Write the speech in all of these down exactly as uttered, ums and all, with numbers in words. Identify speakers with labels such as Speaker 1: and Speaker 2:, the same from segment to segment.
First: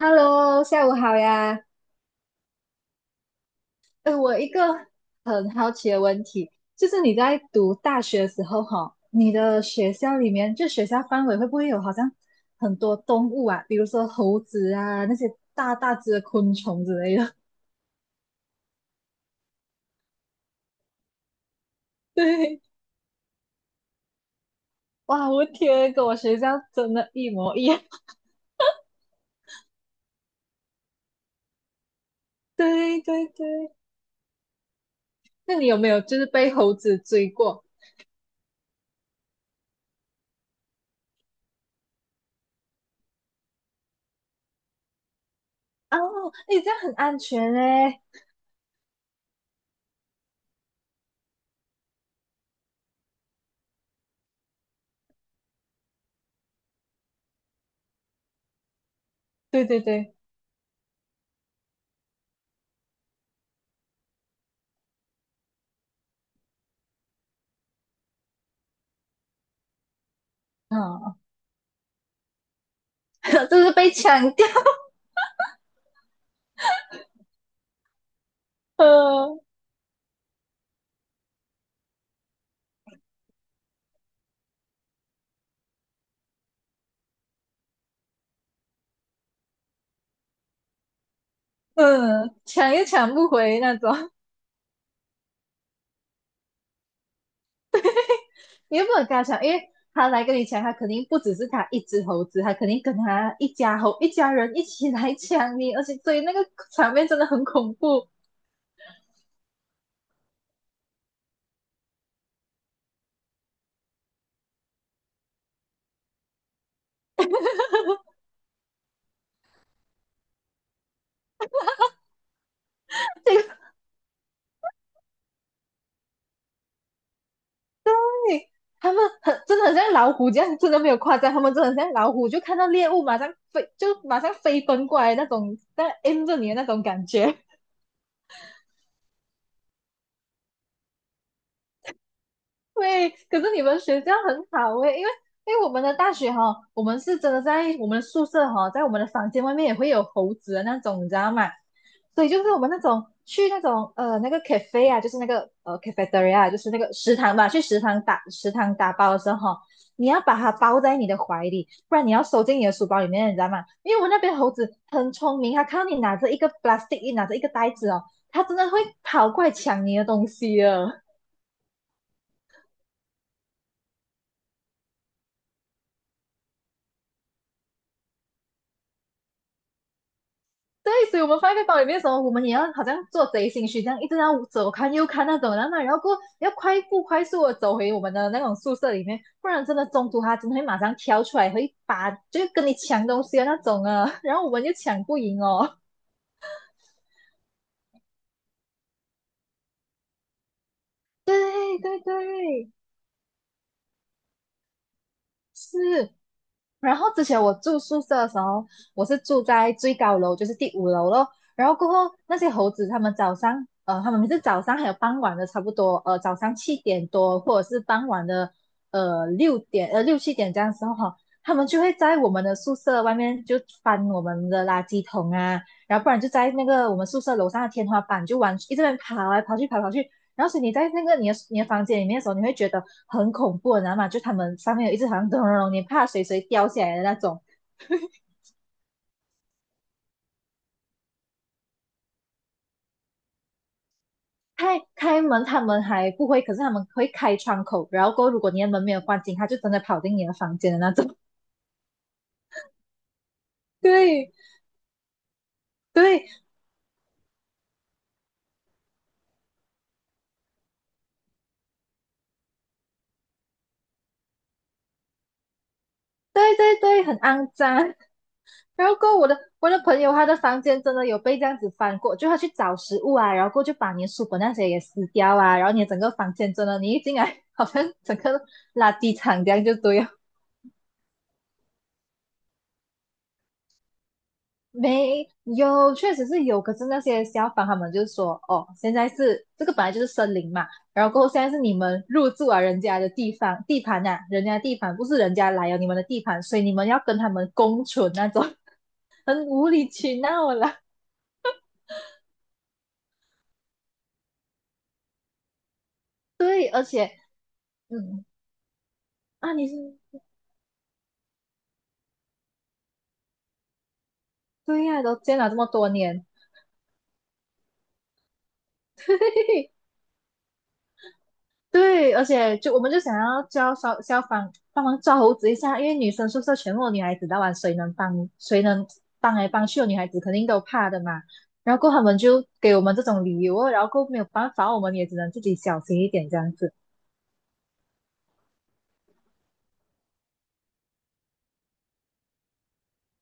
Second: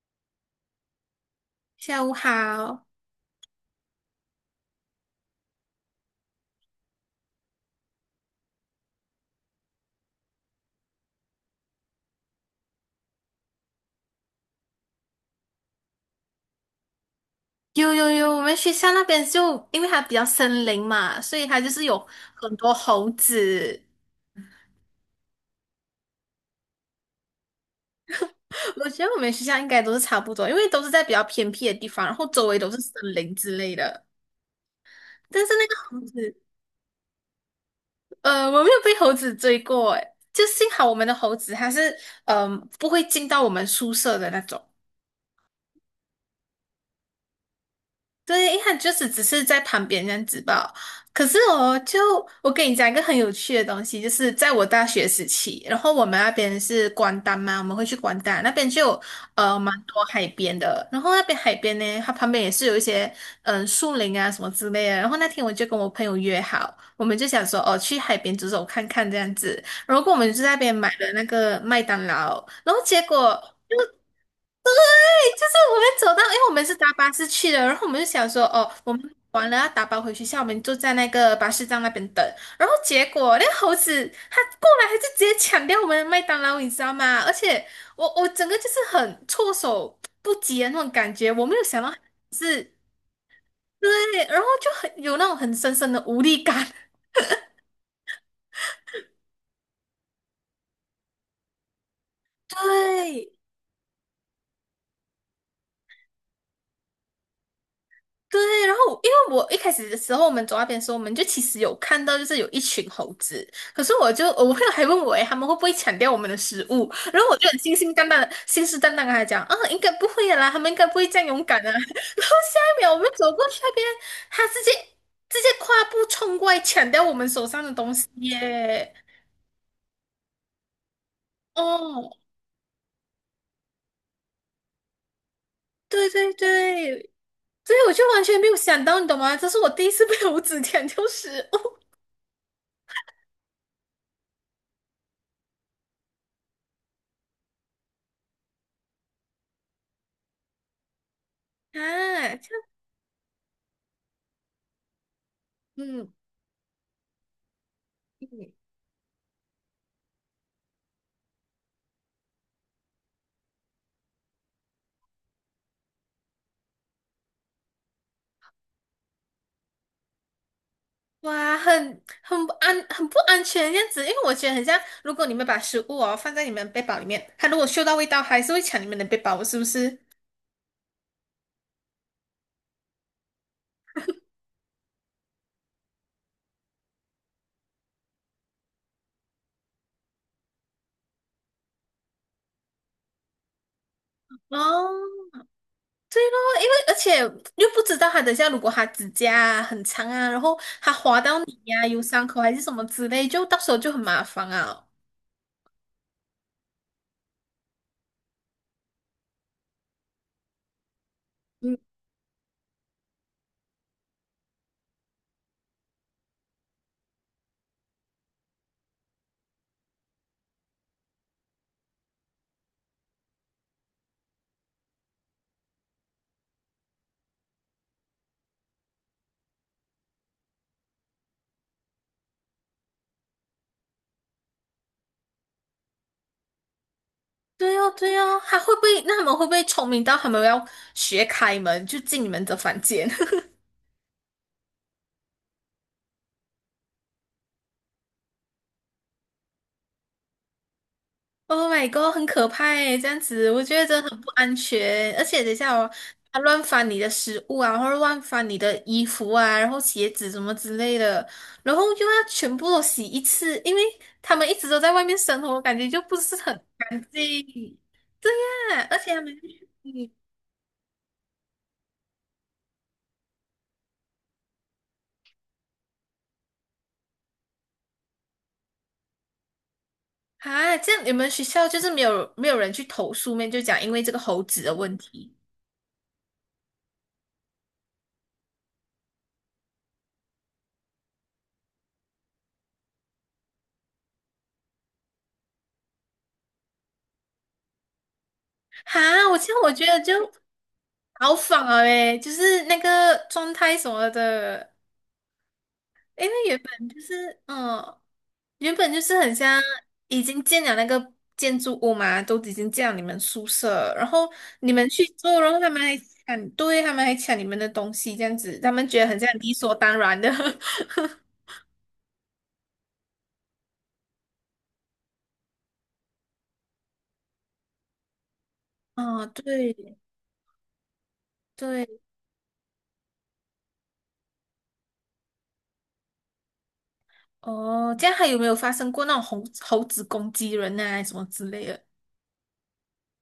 Speaker 1: Hello，下午好呀。
Speaker 2: 下午好，
Speaker 1: 呃，我一个很好奇的问题，就是你在读大学的时候，哈，你的学校里面，就学校范围会不会有好像很多动物啊，比如说猴子啊，那些大大只的昆虫之类的？
Speaker 2: 有有有，我们学校那边就因为它比较森林嘛，所以它就是有 很
Speaker 1: 对，
Speaker 2: 多猴子。
Speaker 1: 哇，我天，跟我学校真的一模一样。
Speaker 2: 我觉得我们学校应该都是差不多，因为都是在比较偏僻的地方，然后周 围都是森
Speaker 1: 对对
Speaker 2: 林之
Speaker 1: 对，
Speaker 2: 类的。但是
Speaker 1: 那
Speaker 2: 那
Speaker 1: 你
Speaker 2: 个
Speaker 1: 有没有
Speaker 2: 猴
Speaker 1: 就是
Speaker 2: 子，
Speaker 1: 被猴子追过？
Speaker 2: 呃，我没有被猴子追过，诶，就幸好我们的猴子它是，嗯、不会进到我们宿舍的那种。
Speaker 1: 哦，诶，这样很安全嘞。
Speaker 2: 对，他就是只是在旁边这样子吧。可是我就我跟你讲一个很有趣的东西，就是在我大学时期，然后我们那边是关丹嘛，我们会去关丹那边就有呃
Speaker 1: 对
Speaker 2: 蛮
Speaker 1: 对
Speaker 2: 多
Speaker 1: 对，
Speaker 2: 海边的，然后那边海边呢，它旁边也是有一些嗯呃树林啊什么之类的。然后那天我就跟我朋友约好，我们就想说哦去海边走走看看这样子，然后我们就在那边买了
Speaker 1: 啊，
Speaker 2: 那个麦当劳，然后结果。
Speaker 1: 就是被抢掉。
Speaker 2: 就是我们走到，因为我们是搭巴士去的，然后我们就想说，哦，我们完 了要打包回学校，我们就在那个巴士站那边等。然后结果那个猴子它过来，它就直接抢掉我们的麦当劳，你知道吗？而且我 我整个就是很措手不及的那种感觉，我没有想到
Speaker 1: 嗯，抢
Speaker 2: 是，
Speaker 1: 也抢不回那种，
Speaker 2: 对，然后就很有那种很深深的无力感。
Speaker 1: 你又不能跟他抢，因为他来跟你抢，他肯定不只是他一只猴子，他肯定跟
Speaker 2: 对，
Speaker 1: 他一家猴一家人一起来抢你，而且所以那个场面真的很恐怖。
Speaker 2: 对，然后因为我一开始的时候，我们走那边的时候，我们就其实有看到，就是有一群猴子。可是我就我朋友还问我，诶，他们会不会抢掉我们的食物？然后我就很信心淡淡的、信誓旦旦跟他讲，啊，应该不会的啦，他们应该不会这样勇敢的。然后下一秒，我们走
Speaker 1: 这
Speaker 2: 过去
Speaker 1: 个
Speaker 2: 那边，他直接直接跨步冲过来抢掉我们手上的东西
Speaker 1: 你他
Speaker 2: 耶！
Speaker 1: 们很真的很像老虎这样，真的没有夸张，他们真的很像
Speaker 2: 哦，
Speaker 1: 老虎，就看到猎物马上飞，就马上飞奔过来那种，在
Speaker 2: 对
Speaker 1: aim
Speaker 2: 对
Speaker 1: 着你的那种
Speaker 2: 对，
Speaker 1: 感觉。
Speaker 2: 所以我就完全没有想到，你懂吗？这是我第一次被猴子抢掉食物。
Speaker 1: 对，可是你们学校很好诶，因为因为我们的大学哈、我们是真的在我们的宿舍哈、在我们的房间外面也会有猴子的那种，你知道吗？所以
Speaker 2: 啊！
Speaker 1: 就是
Speaker 2: 这
Speaker 1: 我
Speaker 2: 样
Speaker 1: 们那种去那种呃那个 cafe 啊，就是那个呃
Speaker 2: 嗯。
Speaker 1: cafeteria，啊就是那个食堂吧，去食堂打食堂打包的时候，你要把它包在你的怀里，不然你要收进你的书包里面，你知道吗？因为我们那边猴子很聪明，它看到你拿着一个 plastic，一拿着一个袋子哦，它真的会跑过来抢你的东西哦。
Speaker 2: 哇，很很不安，很不安全这样子，因为我觉得很像，如果你们把食物哦放在你们的背包里面，它如果嗅到味道，还是会抢你们的背包，是不是？
Speaker 1: 对，所以我们放在包里面的时候，我们也要好像做贼心虚这样，一直要左看右看那种，然后然后过后要快步快速的走回我们的那种宿舍里面，不然真的中途他真的会马上跳出来，会把就是跟你抢东西的那种啊，然后我们就抢不
Speaker 2: 哦，
Speaker 1: 赢哦。
Speaker 2: 对咯，因为而且又不知道它等下如果它指甲啊很长啊，然后它划
Speaker 1: 对
Speaker 2: 到你呀、
Speaker 1: 对
Speaker 2: 有伤口还是什
Speaker 1: 对，
Speaker 2: 么之类，就到时候就很麻烦啊。
Speaker 1: 是，然后之前我住宿舍的时候，我是住在最高楼，就是第五楼咯。然后
Speaker 2: 嗯，
Speaker 1: 过后那些猴子，他们早上，呃，他们每次早上还有傍晚的，差不多，呃，早上七点多或者是傍晚的，呃，六点，呃，六七点这样的时候哈，他们就会在我们的宿舍外面就翻我们的垃圾桶啊，然后不然就在那个我们宿舍楼上的天花板就玩，一直在跑来跑去，跑来跑去，然后所以你在那个你的你的房间里面的时候，你会觉得很恐怖，你知道吗？就他们上面有一只好像咚咚咚，你怕谁谁掉下来的那种。
Speaker 2: 对哦，对哦，它会不会？那他们会不会聪明到他们要学开门就进你们的房间？
Speaker 1: 开开门他们还不会，可是他们会开窗口，然后过后如果你的门没有关紧，他就真的跑进你的房间的那种。
Speaker 2: Oh my god，很可怕诶，这样子我觉 得真的很不
Speaker 1: 对
Speaker 2: 安全。而且等一下哦，他
Speaker 1: 对
Speaker 2: 乱翻你的食物啊，或者乱翻你的衣服啊，然后鞋子什么之类的，然后又要全部都洗一次，因为他们一直都在外面生活，感觉就不是
Speaker 1: 对
Speaker 2: 很
Speaker 1: 对
Speaker 2: 干
Speaker 1: 对，很肮脏。
Speaker 2: 净。啊，
Speaker 1: 然后
Speaker 2: 而
Speaker 1: 过
Speaker 2: 且
Speaker 1: 后
Speaker 2: 他
Speaker 1: 我
Speaker 2: 们，
Speaker 1: 的我的朋
Speaker 2: 嗯，
Speaker 1: 友他的房间真的有被这样子翻过，就他去找食物啊，然后过后就把你的书本那些也撕掉啊，然后你的整个房间真的，你一进来 好像整个垃圾场这样就对了。
Speaker 2: 啊，这样你们学校就是没有没有人去投诉面，就讲因为这个猴子的问
Speaker 1: 没
Speaker 2: 题。
Speaker 1: 有，确实是有。可是那些消防他们就是说，哦，现在是这个本来就是森林嘛，然后过后现在是你们入住啊人家的地方地盘呐、人家的地盘不是人家来了你们的地盘，所以你们要跟他们共存那种，
Speaker 2: 哈，我
Speaker 1: 很
Speaker 2: 这样
Speaker 1: 无
Speaker 2: 我觉
Speaker 1: 理
Speaker 2: 得
Speaker 1: 取
Speaker 2: 就
Speaker 1: 闹啦。
Speaker 2: 好仿了诶，就是那个状态什么的。因为原
Speaker 1: 对，而
Speaker 2: 本就
Speaker 1: 且，
Speaker 2: 是，嗯，
Speaker 1: 嗯，
Speaker 2: 原本就是很
Speaker 1: 啊，
Speaker 2: 像
Speaker 1: 你是
Speaker 2: 已经建了那个建筑物嘛，都已经建了你们宿舍，然后你
Speaker 1: 对
Speaker 2: 们
Speaker 1: 呀、
Speaker 2: 去
Speaker 1: 都见
Speaker 2: 做，
Speaker 1: 了
Speaker 2: 然
Speaker 1: 这
Speaker 2: 后
Speaker 1: 么
Speaker 2: 他们
Speaker 1: 多
Speaker 2: 还
Speaker 1: 年，
Speaker 2: 抢，对，他们还抢你们的东西，这样子，他们觉得很像理所 当然的。
Speaker 1: 对，而且就我们就想要叫消消防帮忙抓猴子一下，因为女生宿舍全部女孩子的玩，那晚谁能帮谁能
Speaker 2: 哦，
Speaker 1: 帮来帮去的女
Speaker 2: 对
Speaker 1: 孩子肯定都怕的嘛。然后过后
Speaker 2: 对，
Speaker 1: 他们就给我们这种理由哦然后过后没有办法，我们也只能自己小心一点这样子。
Speaker 2: 哦，这样还有没有发生过那种猴猴子攻击人啊，什么之类的？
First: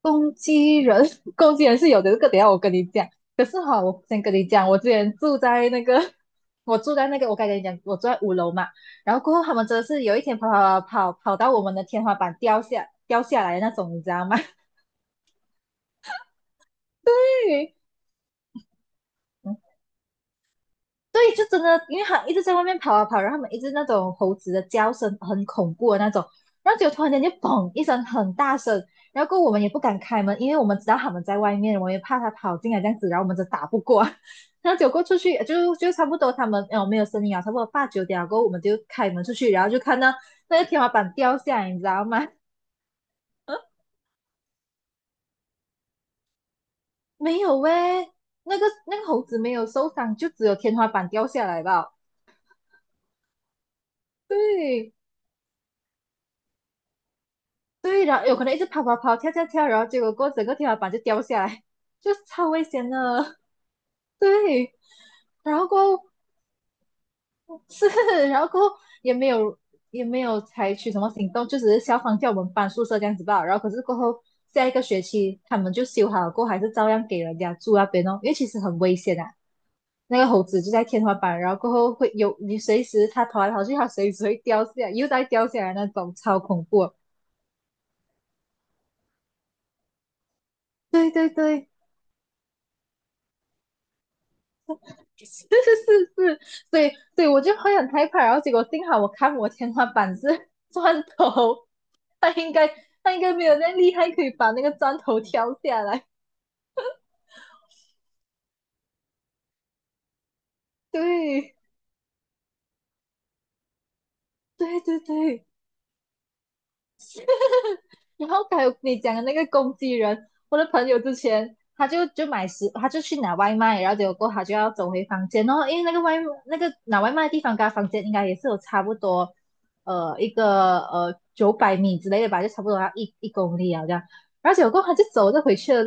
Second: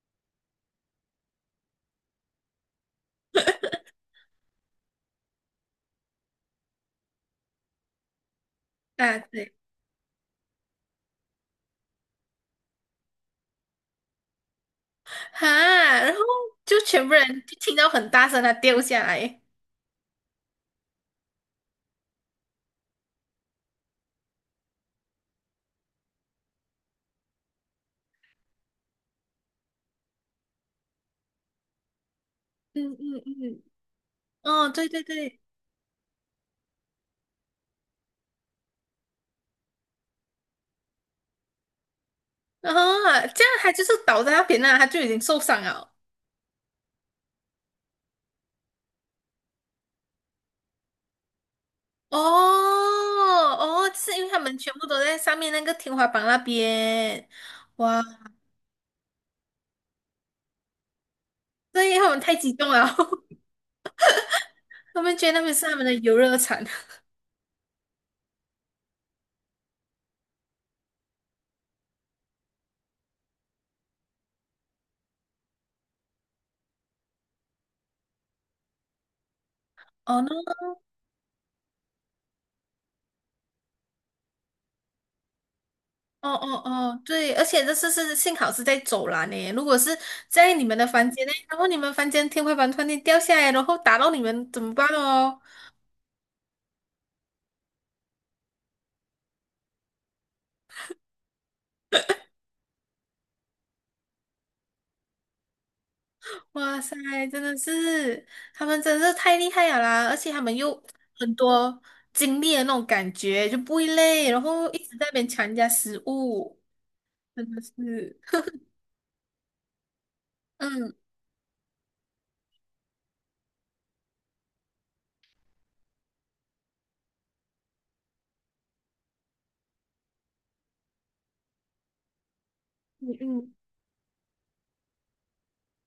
Speaker 1: 攻击人，攻击人是有的，这个等一下我跟你讲。可是哈，我先跟你讲，我之前住在那个，我住在那个，我刚才跟你讲，我住在五楼嘛。然
Speaker 2: 啊，
Speaker 1: 后过后
Speaker 2: 对，
Speaker 1: 他们真的是有一天跑跑跑跑跑到我们的天花板掉下掉下来的那种，你知道吗？
Speaker 2: 哈，然后就全部人就听
Speaker 1: 于，
Speaker 2: 到很大声，它掉下来。
Speaker 1: 嗯对，就真的，因为他一直在外面跑啊跑，然后他们一直那种猴子的叫声很恐怖的那种，然后就突然间就嘣一声很大声，然后过后我们也不敢开门，因为我们知道他们在外面，我们也怕他跑进来这
Speaker 2: 嗯
Speaker 1: 样子，然
Speaker 2: 嗯
Speaker 1: 后我们就
Speaker 2: 嗯，
Speaker 1: 打不过，
Speaker 2: 哦，
Speaker 1: 然后
Speaker 2: 对
Speaker 1: 结过
Speaker 2: 对
Speaker 1: 出去
Speaker 2: 对。
Speaker 1: 呃就就差不多他们哦没有声音啊，差不多八九点过后我们就开门出去，然后就看到那个天花板掉下来，你知道吗？
Speaker 2: 啊，这样他就是倒在那边那，他就已经受伤了。
Speaker 1: 没有喂、那个那个猴子没有受伤，就只有天花板掉下来吧。
Speaker 2: 哦哦，是因为他们全部
Speaker 1: 对，
Speaker 2: 都在上面那个天花板那边，哇，
Speaker 1: 对，然后有可能一直跑跑跑，跳跳跳，然后结果过后整个天花板就掉下来，
Speaker 2: 对，因 他
Speaker 1: 就
Speaker 2: 们太
Speaker 1: 超
Speaker 2: 激
Speaker 1: 危
Speaker 2: 动
Speaker 1: 险
Speaker 2: 了，
Speaker 1: 的。对，
Speaker 2: 他们觉得那边
Speaker 1: 然
Speaker 2: 是
Speaker 1: 后
Speaker 2: 他们的
Speaker 1: 过后
Speaker 2: 游乐场。
Speaker 1: 是，然后过后也没有也没有采取什么行动，就只是消防叫我们搬宿舍这样子吧。然后可是过后下一个学期他们就修好了过后，还是照样给人家住那边哦，因为其实很危险啊。那
Speaker 2: 哦，
Speaker 1: 个
Speaker 2: 那
Speaker 1: 猴子就在天花板，然后过后会有你随时它跑来跑去，它随时会掉下来，又再掉下来那种，
Speaker 2: 哦
Speaker 1: 超
Speaker 2: 哦
Speaker 1: 恐怖。
Speaker 2: 哦，对，而且这次是幸好是在走廊呢，如果是在你们的房
Speaker 1: 对
Speaker 2: 间
Speaker 1: 对
Speaker 2: 内，然后
Speaker 1: 对
Speaker 2: 你们房间天花板突然间掉下来，然后打到你们怎么办
Speaker 1: 是
Speaker 2: 哦？
Speaker 1: 是是是，所以所以我就会很害怕，然后结果幸好我看我天花板是 砖头，他应该他应该没有那么厉害，可以把那个砖头挑下来。
Speaker 2: 哇塞，真的是，他们真的是太厉害了啦！而且他们又很
Speaker 1: 对
Speaker 2: 多经历的那种感觉，就不会累，然后一
Speaker 1: 对
Speaker 2: 直
Speaker 1: 对
Speaker 2: 在那边
Speaker 1: 对，
Speaker 2: 抢人家食物，真的是，
Speaker 1: 然后还有你讲的那个攻击人，我的朋
Speaker 2: 嗯
Speaker 1: 友之前他就就买食，他就去拿外卖，然后结果过后他就要走回房间，然后因为那个外那个拿外卖的地方跟他房间应该也是有差不多，呃，一个呃九百米之类的吧，就差不多要
Speaker 2: 嗯
Speaker 1: 一一
Speaker 2: 嗯，
Speaker 1: 公里啊这样，而且结果过后他就走着回去了，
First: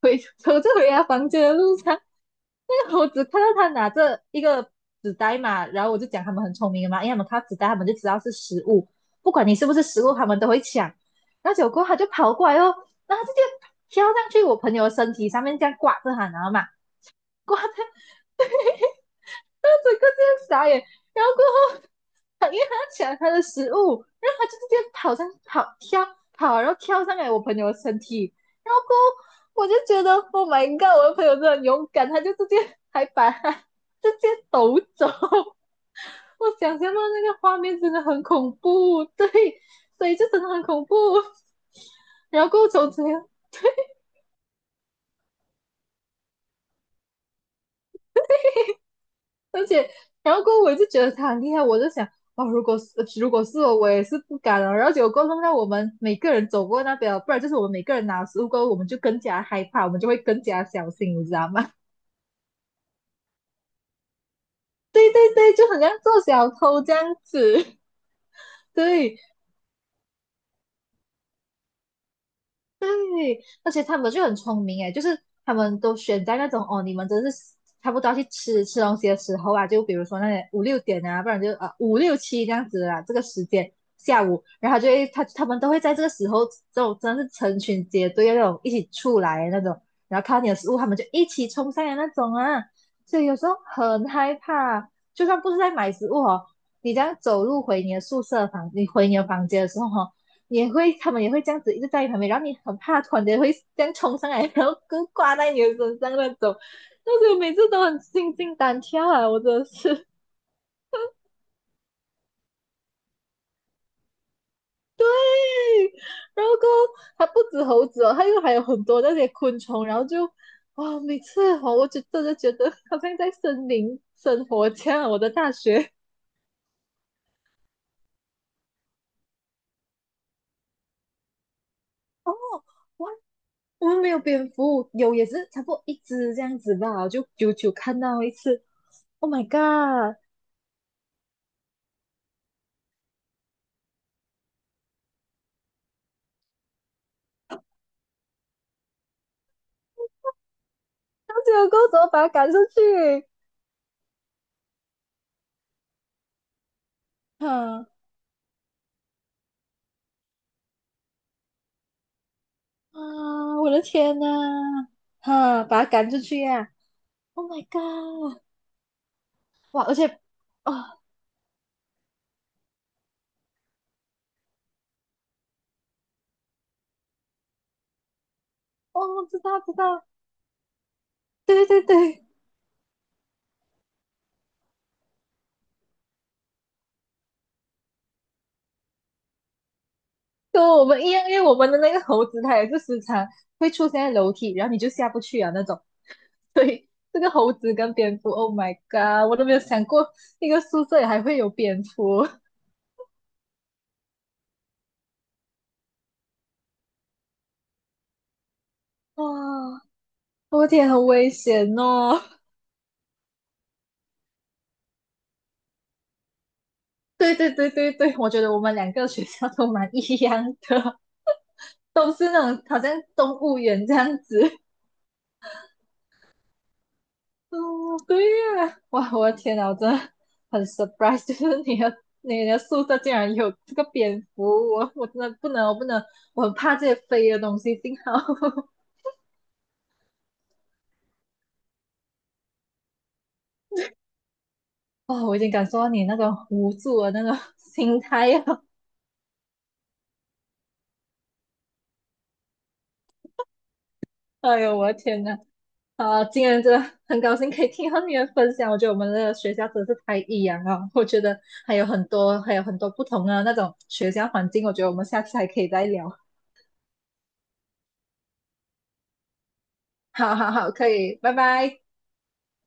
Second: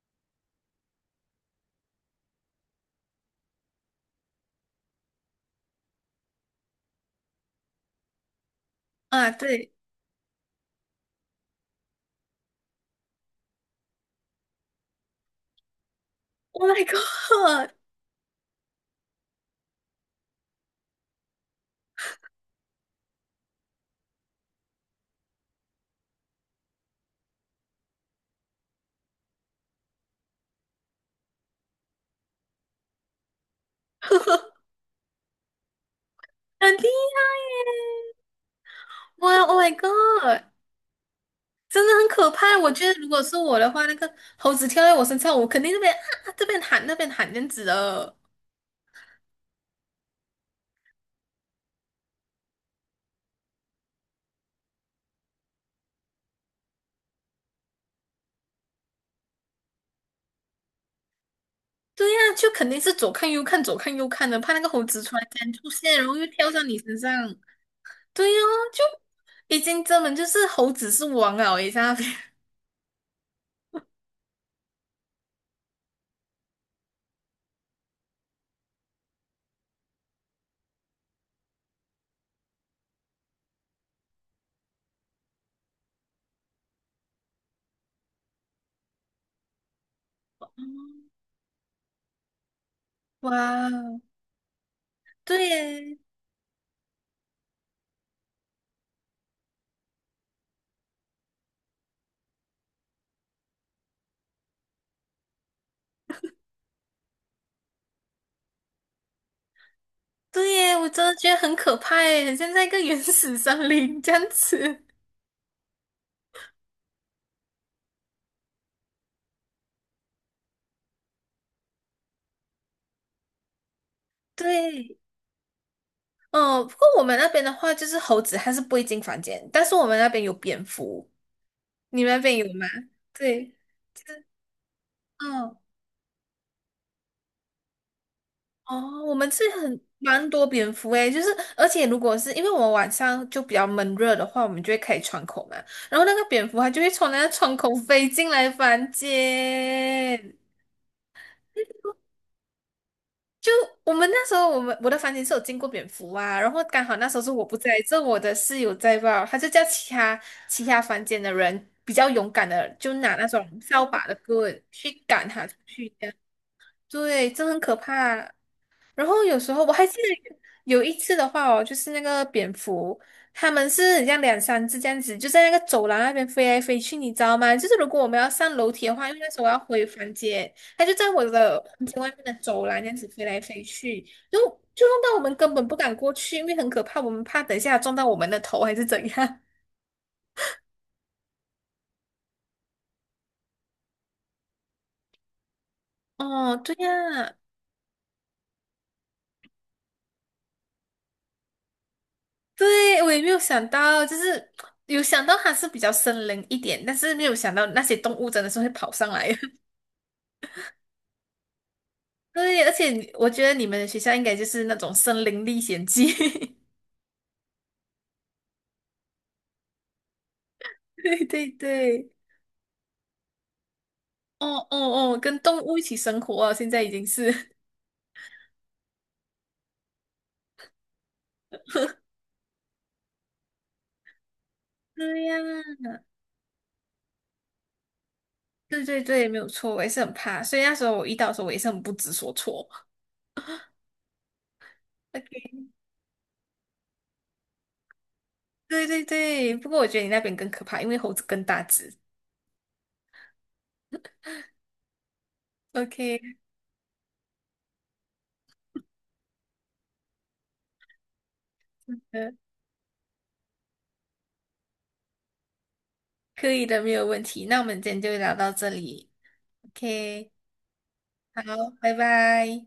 Speaker 1: 回走着回他房间的路上，那个我只看到他拿着一个纸袋嘛，然后我就讲他们很聪明的嘛，因为他们看到纸袋他们就知道是食物，
Speaker 2: 啊
Speaker 1: 不管你是
Speaker 2: 对
Speaker 1: 不是食物，他们都会抢。然后结果他就跑过来哦，然后直接跳上去我朋友的身体上面，这样挂着他，然后嘛，
Speaker 2: ，Oh
Speaker 1: 就
Speaker 2: my God，
Speaker 1: 整个这样傻眼，然后过后他因为他抢他的食物，然后他就直接跑上跑跳跑，然后跳上来我朋友的身体，然后过后我就觉得 Oh my God，我的朋友真的很勇敢，他就直接还把他直接抖走，我
Speaker 2: 很
Speaker 1: 想
Speaker 2: 厉害
Speaker 1: 象到那个画面真的
Speaker 2: 耶！
Speaker 1: 很恐怖，对，
Speaker 2: 哇，Oh my
Speaker 1: 所以就真
Speaker 2: God，
Speaker 1: 的很恐怖。
Speaker 2: 真的很可
Speaker 1: 然后
Speaker 2: 怕。
Speaker 1: 过后
Speaker 2: 我觉
Speaker 1: 从
Speaker 2: 得
Speaker 1: 此
Speaker 2: 如果是我的话，那个猴子跳在我身上，我肯定这边啊啊这边喊那边喊这样子的。
Speaker 1: 而且，然后过后我就觉得他很厉害，我就想，哦，如果是如果是我，我也是不敢了。然后结果过后弄到我们每个人走过那边了，不然就是我们每个人拿食物过后，我们就更加害怕，我们就会更加小心，你知道吗？
Speaker 2: 对呀、就肯定是左看右看，左看右看的，怕那个猴子突然 间
Speaker 1: 对，就
Speaker 2: 出
Speaker 1: 很像
Speaker 2: 现，然后
Speaker 1: 做
Speaker 2: 又
Speaker 1: 小
Speaker 2: 跳到你
Speaker 1: 偷这
Speaker 2: 身上。
Speaker 1: 样子。
Speaker 2: 对呀、就
Speaker 1: 对，
Speaker 2: 已经根本就是猴子是王了诶，在那边。
Speaker 1: 而且他们就很聪明诶，就是他们都选在那种哦，你们真是差不多要去吃吃东西的时候啊，就比如说那些五六点啊，不然就呃五六七这样子啊，这个时间下午，然后就会他他们都会在这个时候，这种真的是成群结队的那种一起出来的那种，然后看到你的食物，他们就一起冲上来那种啊，所以有时候
Speaker 2: 哇，
Speaker 1: 很害怕，就算
Speaker 2: 对
Speaker 1: 不是在买
Speaker 2: 耶，
Speaker 1: 食物哦。你这样走路回你的宿舍房，你回你的房间的时候哈、哦，也会他们也会这样子一直在你旁边，然后你很怕，突然间会这样冲上来，然后跟挂在你的身上那种。但是我每次都很心惊胆跳啊，我真的是。
Speaker 2: 对耶，我真的觉得很可怕耶，很像在一个原始森林这样子。
Speaker 1: 然后过后它不止猴子哦，它又还有很多那些昆虫，然后就啊、每次哦，我就真的觉得好像在森林生活这
Speaker 2: 对，
Speaker 1: 样。我的大学，
Speaker 2: 嗯，不过我们那边的话，就是猴子它是不会进房间，但是我们那边有蝙蝠，你们那边有吗？
Speaker 1: 哇，
Speaker 2: 对，
Speaker 1: 我们
Speaker 2: 就
Speaker 1: 没有
Speaker 2: 是
Speaker 1: 蝙蝠，有也
Speaker 2: 嗯。
Speaker 1: 是差
Speaker 2: 哦
Speaker 1: 不多一只这样子吧，就久久看到一次。
Speaker 2: 哦，我们
Speaker 1: Oh
Speaker 2: 是
Speaker 1: my
Speaker 2: 很
Speaker 1: god！
Speaker 2: 蛮多蝙蝠诶，就是而且如果是因为我们晚上就比较闷热的话，我们就会开窗口嘛，然后那个蝙蝠它就会从那个窗口飞进来房间。
Speaker 1: 那结果过后怎么把它赶出去？
Speaker 2: 就我们那时候，我们我的房间是有进过蝙蝠啊，然后刚好那时候是我不在，
Speaker 1: 嗯，
Speaker 2: 这我的室友在吧，他就叫其他其他房间的人比较勇敢的，就拿那种
Speaker 1: 啊，我的
Speaker 2: 扫把的
Speaker 1: 天呐！
Speaker 2: 棍去赶它出
Speaker 1: 哈，把他
Speaker 2: 去，这
Speaker 1: 赶
Speaker 2: 样
Speaker 1: 出去呀、
Speaker 2: 对，这
Speaker 1: ！Oh
Speaker 2: 很
Speaker 1: my
Speaker 2: 可怕。
Speaker 1: god！
Speaker 2: 然后有时候我
Speaker 1: 哇，
Speaker 2: 还记
Speaker 1: 而且，
Speaker 2: 得
Speaker 1: 啊，
Speaker 2: 有一次的话哦，就是那个蝙蝠，它们是很像两三只这样子，就在那个走廊那边飞来飞去，你知道吗？就是如果我们要上楼梯的话，因为
Speaker 1: 哦，
Speaker 2: 那时
Speaker 1: 知
Speaker 2: 候我要
Speaker 1: 道知
Speaker 2: 回
Speaker 1: 道，
Speaker 2: 房间，它就在我的
Speaker 1: 对对
Speaker 2: 房间外面
Speaker 1: 对，
Speaker 2: 的走廊这样子飞来飞去，就就弄到我们根本不敢过去，因为很可怕，我们怕等一下撞到我们的头还是怎样。
Speaker 1: 跟我们一样，因为我们的那个猴子它也是时常会出现在楼梯，然后你就下不去啊那种。
Speaker 2: 哦，对
Speaker 1: 对，这个
Speaker 2: 呀，
Speaker 1: 猴子跟蝙蝠，Oh my god！我都没有想过一个宿舍里还会有蝙蝠。
Speaker 2: 对，我也没有想到，就是有想到它是比较森林一点，但是没有想到那些动物真的是会跑上
Speaker 1: 哇，
Speaker 2: 来。
Speaker 1: 我的天，很危险哦。
Speaker 2: 对，而且你我觉得你们的学校应该就是那种森林历险记，
Speaker 1: 对对对对对，我觉得我们两个学校都蛮一样 的，
Speaker 2: 对对对，
Speaker 1: 都是那种好像动物园这样子。
Speaker 2: 哦哦哦，跟动物一起生活啊，现在已经是，
Speaker 1: 哦，对呀，哇，我的天呐，我真的很 surprise，就是你的你的宿舍竟然有这个蝙蝠，我 我真
Speaker 2: 对
Speaker 1: 的
Speaker 2: 呀，
Speaker 1: 不能，我不能，我很怕这些飞的东西。幸好
Speaker 2: 对对对，没有错，我也是很怕，所以那时候我遇到的时候，我也是很不知所措。
Speaker 1: 哦，我已经
Speaker 2: OK，
Speaker 1: 感受到你那种无助的那种心态了。
Speaker 2: 对对对，不过我觉得你那边更可怕，因为猴子更大只。
Speaker 1: 哎呦，我的天呐，啊，
Speaker 2: OK，
Speaker 1: 今天真的很高兴可以听到你的分享，我觉得我们的学校真是太异样了。我觉得还有很
Speaker 2: 呃，
Speaker 1: 多还有很多不同的那种学校环境，我觉得我们下次还可以再聊。
Speaker 2: 可以的，没有问题。那我们今天就聊到这里。OK，
Speaker 1: 好好好，可以，拜
Speaker 2: 好，
Speaker 1: 拜。
Speaker 2: 拜拜。